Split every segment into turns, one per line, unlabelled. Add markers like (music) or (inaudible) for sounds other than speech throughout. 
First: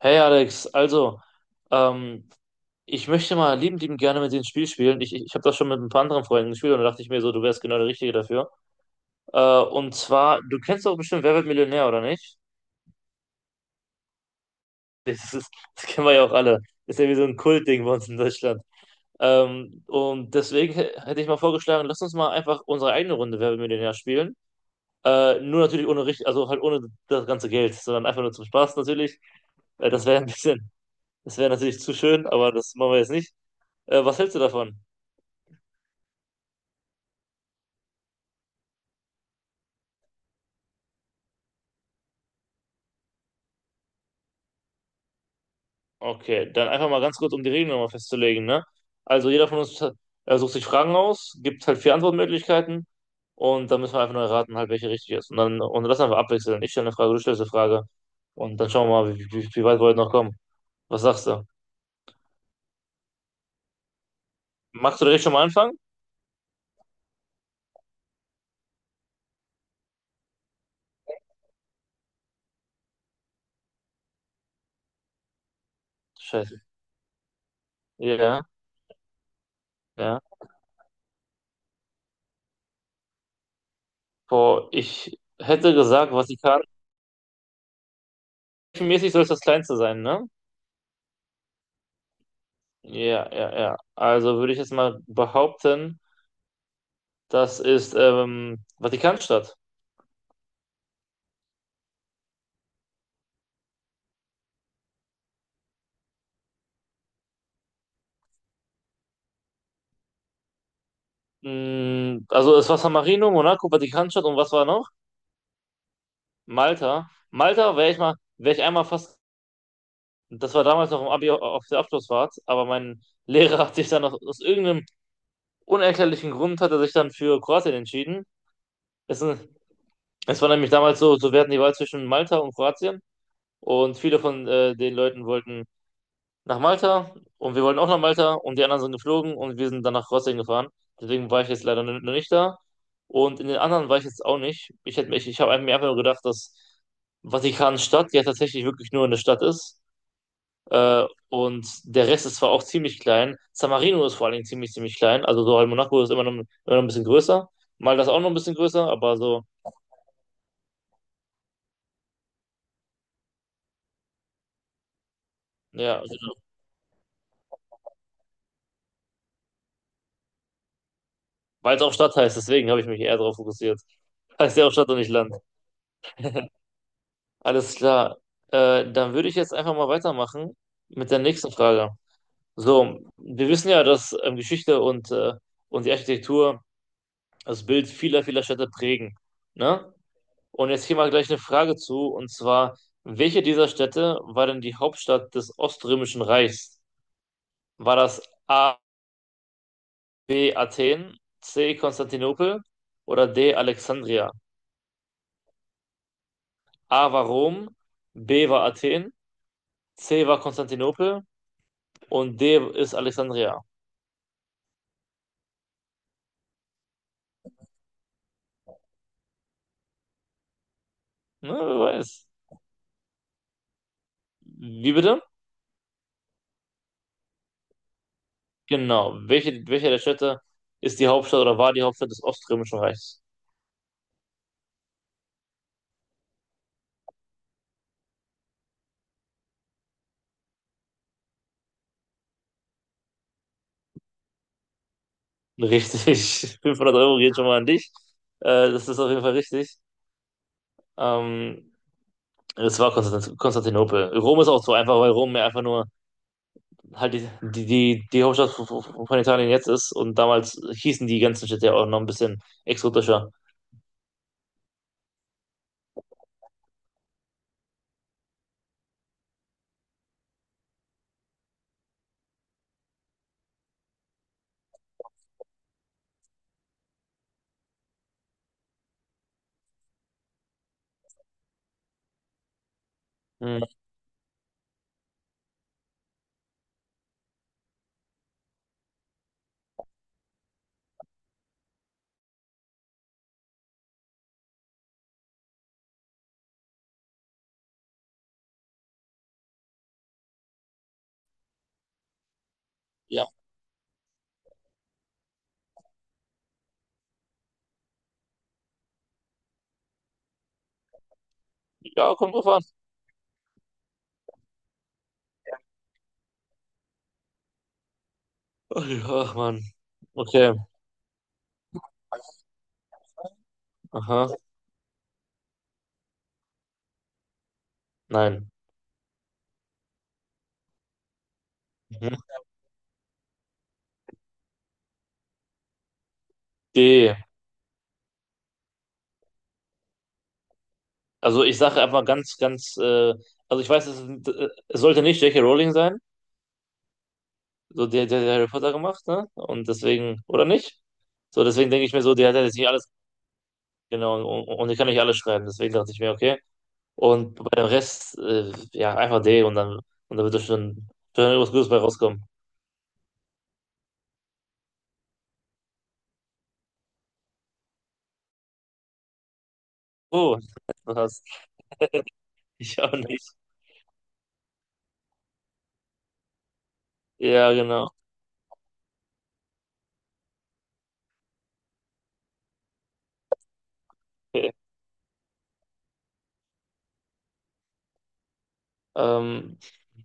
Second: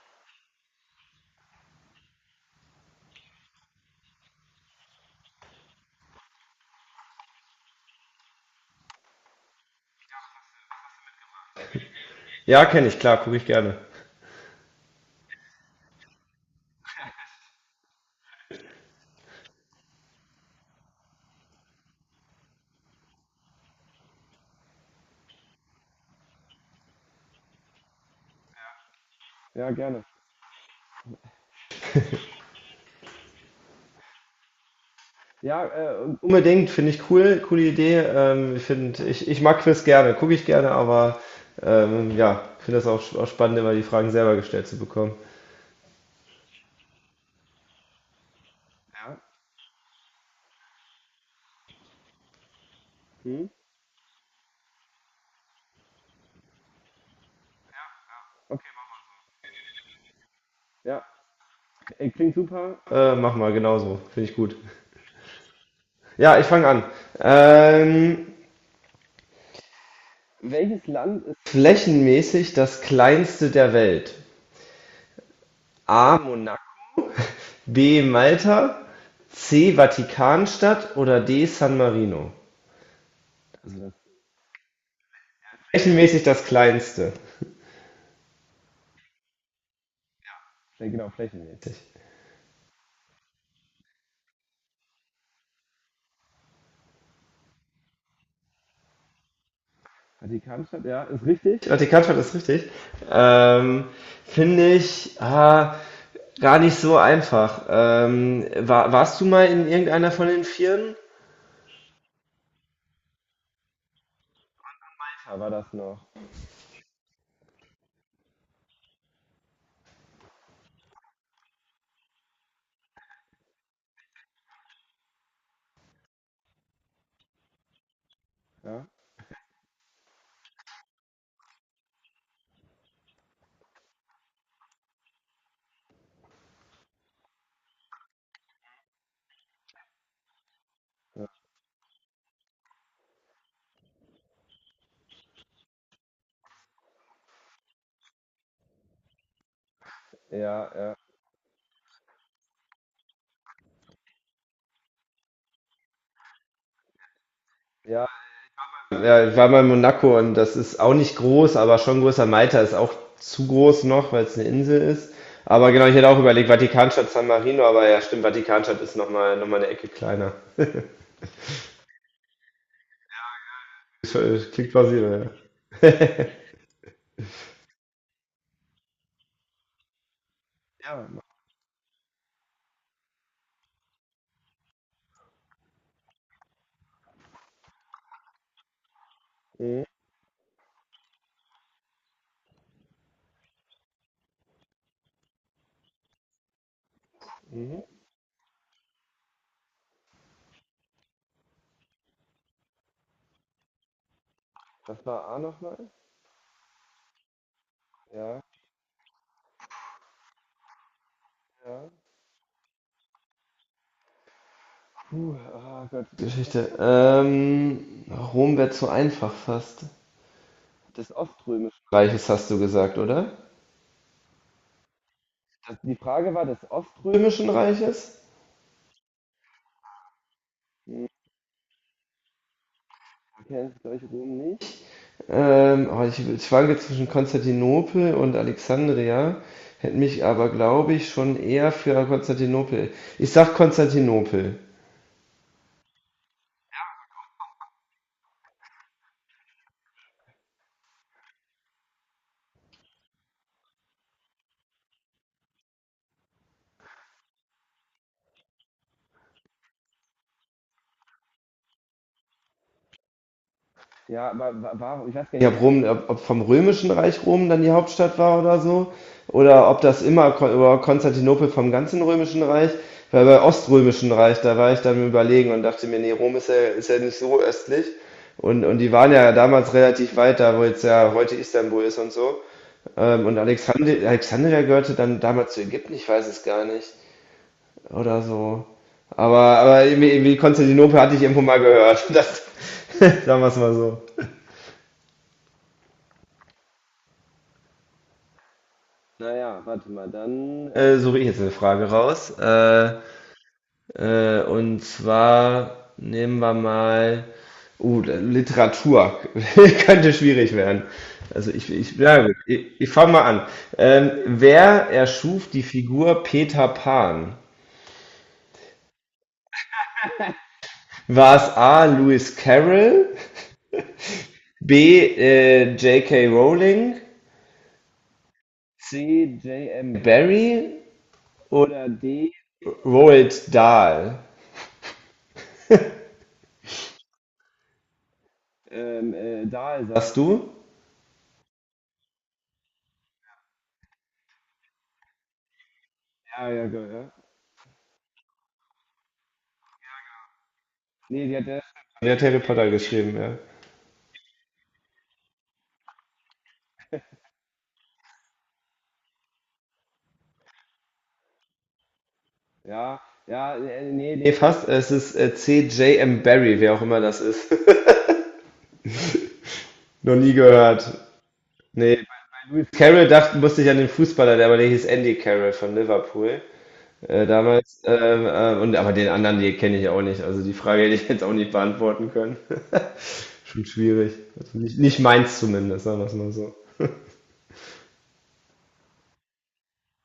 Hey Alex, also, ähm, ich möchte mal liebend, liebend gerne mit dir ein Spiel spielen. Ich habe das schon mit ein paar anderen Freunden gespielt und da dachte ich mir so, du wärst genau der Richtige dafür. Und zwar, du kennst doch bestimmt Wer wird Millionär, oder nicht? (laughs)
Ja, kenne ich, klar, gucke ich gerne.
Das ist, Das kennen wir ja auch alle. Ist ja wie so ein Kultding bei uns in Deutschland. Und deswegen hätte ich mal vorgeschlagen, lass uns mal einfach unsere eigene Runde Wer wird Millionär spielen. Nur natürlich ohne richtig, also halt ohne das ganze Geld, sondern einfach nur zum Spaß natürlich.
Ja,
Äh,
gerne.
das wäre ein bisschen, Das wäre natürlich zu schön, aber das machen wir jetzt nicht. Was hältst du davon?
Ja, unbedingt, finde ich cool, coole Idee. Ich mag Quiz gerne, gucke ich gerne, aber ja, finde das auch, auch spannend, immer die Fragen selber gestellt zu bekommen.
Okay, dann einfach mal ganz kurz, um die Regeln nochmal festzulegen, ne?
Ja.
Also jeder von uns sucht sich Fragen aus, gibt halt vier Antwortmöglichkeiten und dann müssen wir einfach nur erraten, halt, welche richtig ist. Und dann und das einfach abwechseln. Ich stelle eine Frage, du stellst eine Frage und dann schauen wir mal, wie weit wir heute noch kommen. Was sagst du?
Mach mal genauso, finde ich gut.
Magst du direkt schon mal anfangen?
Ja, ich fange an. Ähm, Flächenmäßig das kleinste der Welt. A.
Scheiße.
Monaco, B.
Ja,
Malta, C.
ja.
Vatikanstadt oder D. San Marino.
Boah, ich hätte gesagt,
Flächenmäßig das
Vatikan.
kleinste.
Mäßig soll es das Kleinste sein, ne? Ja, ja, ja. Also würde ich jetzt mal behaupten, das ist Vatikanstadt.
Vatikanstadt ist richtig. Ähm, Finde ich gar nicht so einfach. Warst du mal in irgendeiner von den Vieren?
Also es war San Marino, Monaco, Vatikanstadt und was war noch? Malta. Malta wäre ich einmal fast, das war damals noch im Abi auf der Abschlussfahrt, aber mein Lehrer hat sich dann aus irgendeinem unerklärlichen Grund hat er sich dann für Kroatien entschieden. Es war nämlich damals so, wir hatten die Wahl zwischen Malta und Kroatien und viele von den Leuten wollten nach Malta und wir wollten auch nach Malta und die anderen sind geflogen und wir sind dann nach Kroatien gefahren. Deswegen war ich jetzt leider noch nicht da und in den anderen war ich jetzt auch nicht. Ich habe mir einfach nur gedacht, dass Vatikanstadt ja tatsächlich wirklich nur eine Stadt ist. Und der Rest ist zwar auch ziemlich klein. San Marino ist vor allen Dingen ziemlich, ziemlich klein. Also so halt Monaco ist immer noch ein bisschen größer. Malta ist auch noch ein bisschen größer, aber
Ja, ich
so,
war mal in Monaco und das ist auch nicht groß, aber schon größer. Malta ist auch zu groß noch, weil es eine Insel ist. Aber genau, ich
ja,
hätte auch
genau.
überlegt, Vatikanstadt, San Marino, aber ja, stimmt, Vatikanstadt ist nochmal noch mal eine Ecke kleiner.
Weil es auch Stadt heißt, deswegen habe ich mich eher darauf fokussiert.
Das
Heißt ja
klingt
auch Stadt und nicht
plausibel,
Land.
ja.
Alles klar. Dann würde ich jetzt einfach mal weitermachen mit der nächsten Frage. So, wir wissen ja, dass Geschichte und die Architektur das Bild vieler, vieler Städte prägen. Ne? Und jetzt hier mal gleich eine Frage zu, und zwar, welche dieser Städte war denn die Hauptstadt des Oströmischen Reichs? War das A, B, Athen, C, Konstantinopel oder D, Alexandria? A war Rom, B war Athen, C war Konstantinopel und D ist Alexandria.
(laughs) Geschichte. Rom wäre zu einfach fast.
Na, wer weiß.
Reiches hast du gesagt, oder?
Wie bitte?
Die Frage war des Oströmischen Reiches.
Genau. Welche der Städte ist die Hauptstadt oder war die Hauptstadt des Oströmischen Reichs?
Ich schwanke zwischen Konstantinopel und Alexandria, hätte mich aber, glaube ich, schon eher für Konstantinopel. Ich sag Konstantinopel.
Richtig. (laughs) 500 Euro geht schon mal an dich. Das ist auf jeden Fall richtig. Ähm, Es war Konstantinopel. Rom ist auch so einfach, weil Rom ja einfach nur halt die Hauptstadt von Italien jetzt ist. Und damals hießen die ganzen Städte ja auch noch ein bisschen exotischer.
Ja, ob vom römischen Reich Rom dann die Hauptstadt war oder so, oder ob das immer Kon oder Konstantinopel vom ganzen römischen Reich, weil bei oströmischen Reich, da war ich dann im überlegen und dachte mir, nee, Rom ist ja nicht so östlich. Und die waren ja damals relativ weit da, wo jetzt ja heute Istanbul ist und so. Und
Hm,
Alexandria gehörte dann damals zu Ägypten, ich weiß es gar nicht. Oder so. Aber, aber irgendwie Konstantinopel hatte ich irgendwo mal gehört. (laughs) Das, sagen wir es mal so. Suche ich jetzt eine Frage raus.
ja.
Und zwar nehmen wir mal. Literatur (laughs) könnte schwierig werden. Also ich,
Ja,
ja,
kommt
gut,
drauf an.
ich fange mal an. Wer erschuf die Figur Peter Pan?
Ach Mann. Okay.
War es A. Lewis Carroll,
Aha.
B. J K Rowling,
Nein.
C. J M Barrie oder
Mhm.
D. Roald Dahl?
D.
Dahl sagst du?
Also ich sage einfach ganz, ganz, also ich weiß, es sollte nicht J. K. Rowling sein, so der Harry Potter gemacht, ne? Und deswegen, oder nicht? So, deswegen denke ich mir
Der
so,
hat
der hat
Harry
ja jetzt nicht
Potter
alles,
geschrieben, ja.
genau, und ich kann nicht alles schreiben, deswegen dachte ich mir, okay. Und bei dem Rest, ja, einfach D und dann wird da schon irgendwas Gutes bei rauskommen.
Ja, ja, nee, nee, nee, fast. Es ist C J M Barry, wer auch immer das ist. (laughs) Noch nie
Oh,
gehört.
(laughs) was?
Nee, bei
Ich auch
Carroll
nicht.
dachte, musste ich an den Fußballer, der aber der hieß Andy Carroll von Liverpool
Ja,
damals.
genau.
Und aber den anderen, die kenne ich auch nicht. Also die Frage hätte ich jetzt auch nicht beantworten können. (laughs) Schon schwierig.
Okay.
Also nicht, nicht meins zumindest, sagen wir es mal so.
Ähm,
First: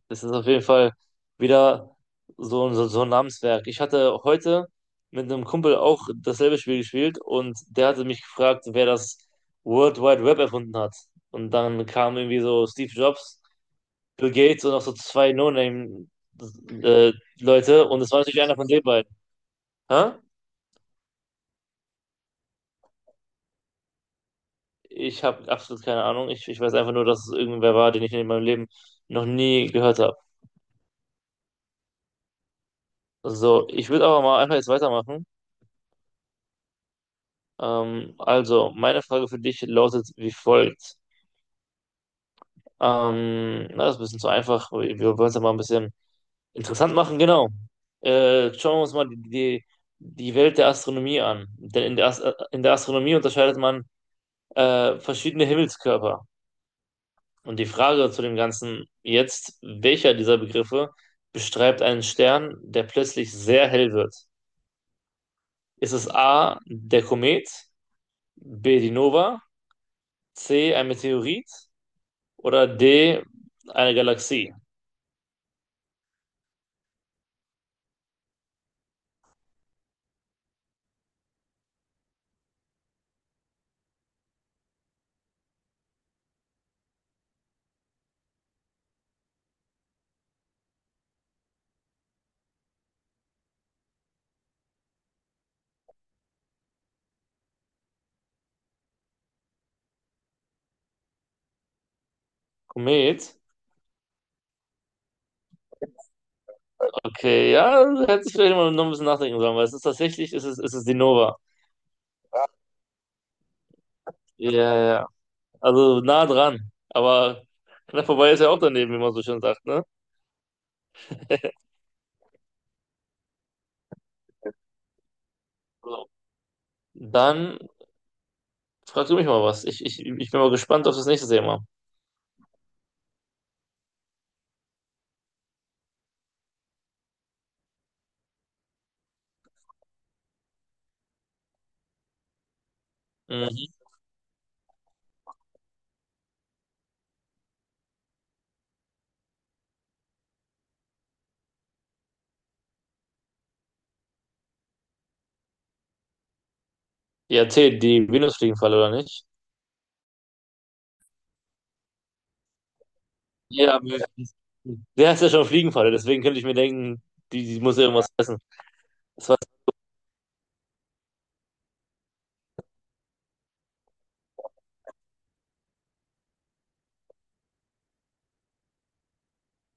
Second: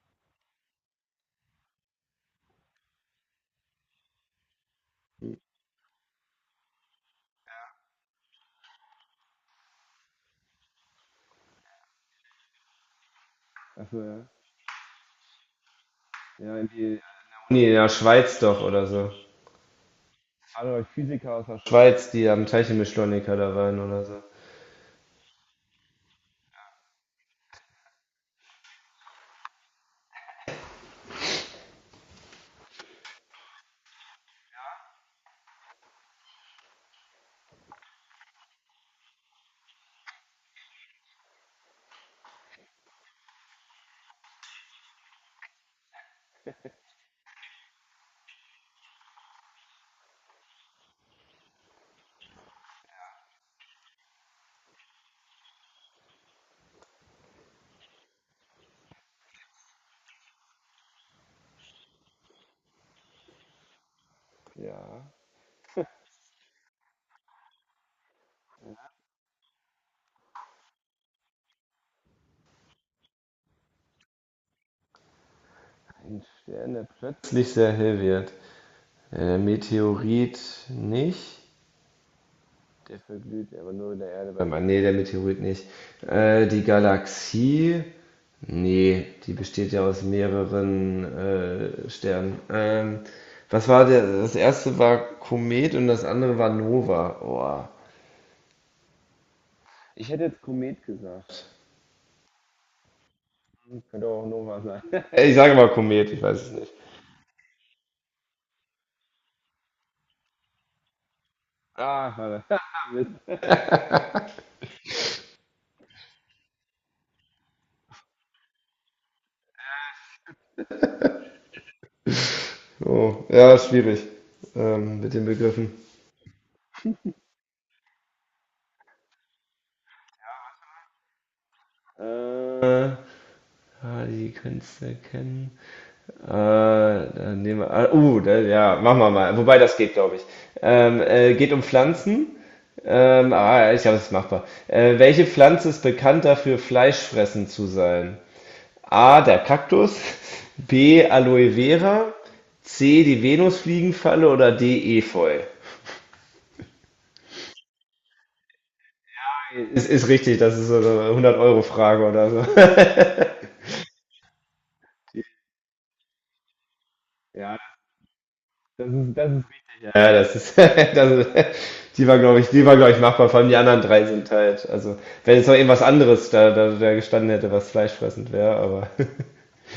Das ist auf jeden Fall wieder so ein Namenswerk. Ich hatte heute mit einem Kumpel auch dasselbe Spiel gespielt und der hatte mich gefragt, wer das World Wide Web erfunden hat. Und dann kamen irgendwie so Steve Jobs, Bill Gates und auch so zwei No-Name-Leute
Nee, in der
und es war
Schweiz
natürlich einer
doch
von den
oder so.
beiden. Hä?
Alle Physiker aus der Schweiz, die am Teilchenbeschleuniger da waren oder so.
Ich habe absolut keine Ahnung. Ich weiß einfach nur, dass es irgendwer war, den ich in meinem Leben noch nie gehört habe. So, ich würde aber mal einfach jetzt weitermachen. Also, meine Frage für dich lautet wie folgt. Na, das ist ein bisschen zu einfach. Wir wollen es ja mal ein bisschen interessant machen, genau. Schauen wir uns mal die Welt der Astronomie an. Denn in der Astronomie unterscheidet man verschiedene Himmelskörper. Und die Frage zu dem Ganzen jetzt, welcher dieser Begriffe beschreibt einen Stern, der plötzlich sehr hell wird? Ist es A, der Komet, B, die Nova, C, ein Meteorit? Oder D, eine Galaxie.
Ist nicht sehr hilfreich. Der Meteorit nicht. Der verglüht aber nur der Erde beim. An. Nee, der Meteorit nicht. Die Galaxie. Nee, die besteht ja aus mehreren Sternen. Was war der? Das erste war Komet und das andere war Nova. Oh.
Komet.
Ich sage mal Komet, ich weiß es nicht.
Okay, ja, hätte ich vielleicht mal noch ein bisschen nachdenken sollen, weil es ist die Nova. Ja, ja. Ja. Also nah dran. Aber knapp vorbei ist ja auch daneben, wie man so schön sagt, ne?
Oh, ja, schwierig mit den Begriffen.
So. Dann fragst du mich mal was. Ich bin mal gespannt auf das nächste Thema.
Äh, Die kannst du kennen. Dann nehmen wir, ja, machen wir mal. Wobei das geht, glaube ich. Geht um Pflanzen.
Mhm.
Ja, ich glaube, das ist machbar. Welche Pflanze ist bekannt dafür, Fleischfressen zu sein? A, der Kaktus, B, Aloe Vera, C, die Venusfliegenfalle oder D, Efeu?
Ja, T, die Venusfliegenfalle, oder nicht?
Ist richtig, das ist so eine 100-Euro-Frage oder so. (laughs)
Ja, aber der ist ja schon Fliegenfalle, deswegen könnte ich mir denken, die muss ja irgendwas essen. Das war's.
Ja, das ist, (laughs) das die war, glaube ich, machbar. Vor allem die anderen drei sind halt, also, wenn jetzt noch irgendwas anderes da gestanden hätte, was fleischfressend wäre, aber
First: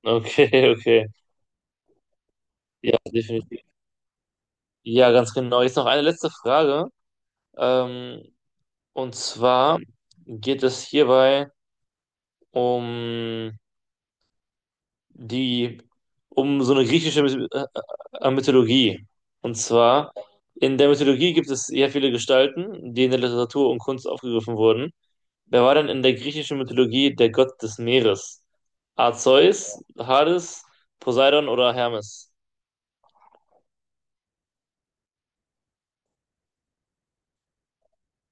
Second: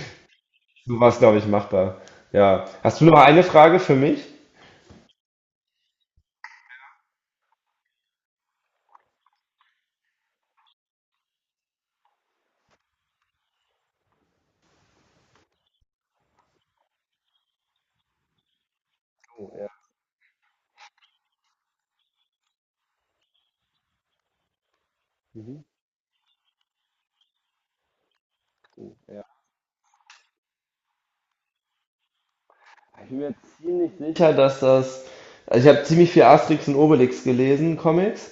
Okay,
(laughs) so
okay.
war es, glaube ich, machbar. Ja.
Ja,
Hast du noch eine
definitiv.
Frage für mich?
Ja, ganz genau. Jetzt noch eine letzte Frage. Ähm, und zwar geht es hierbei um die, um so eine griechische Mythologie. Und zwar, in der Mythologie gibt es sehr viele Gestalten, die in der Literatur und Kunst aufgegriffen wurden. Wer war denn in der griechischen Mythologie der Gott des Meeres? A. Zeus, Hades, Poseidon oder Hermes?
Ich bin mir ziemlich sicher, dass das, also ich habe ziemlich viel Asterix und Obelix gelesen, Comics,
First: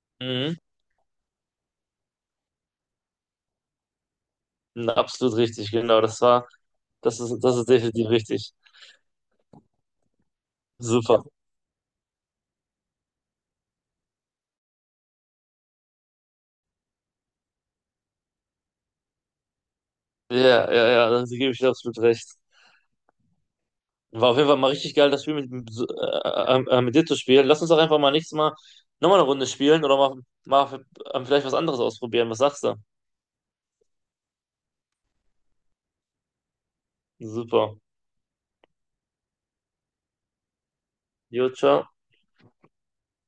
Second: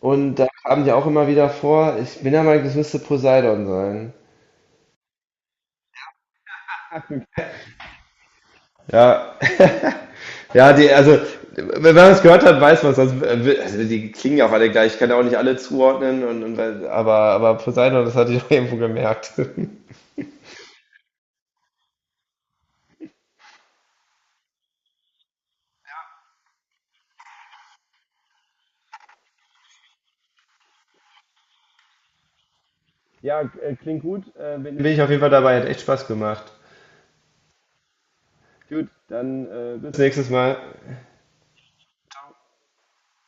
und da
Mhm.
kamen die auch immer wieder vor. Ich bin der Meinung, das müsste Poseidon sein.
Absolut richtig, genau. Das ist definitiv richtig.
Ja. (laughs) Ja, die, also,
Super.
wenn man es gehört hat, weiß man es. Also, die klingen ja auch alle gleich. Ich kann ja auch nicht alle zuordnen, aber Poseidon, das hatte ich (laughs) auch irgendwo gemerkt. (laughs) Bin
Ja, ja, ja, da gebe ich dir absolut recht. War auf jeden Fall mal richtig geil, das Spiel so, mit dir zu spielen. Lass uns doch einfach mal nächstes Mal nochmal eine Runde spielen oder mal vielleicht was anderes ausprobieren. Was sagst du?
Bin ich ich auf jeden Fall dabei, hat echt Spaß gemacht.
Super.
Bis nächstes Mal.
Jo, ciao.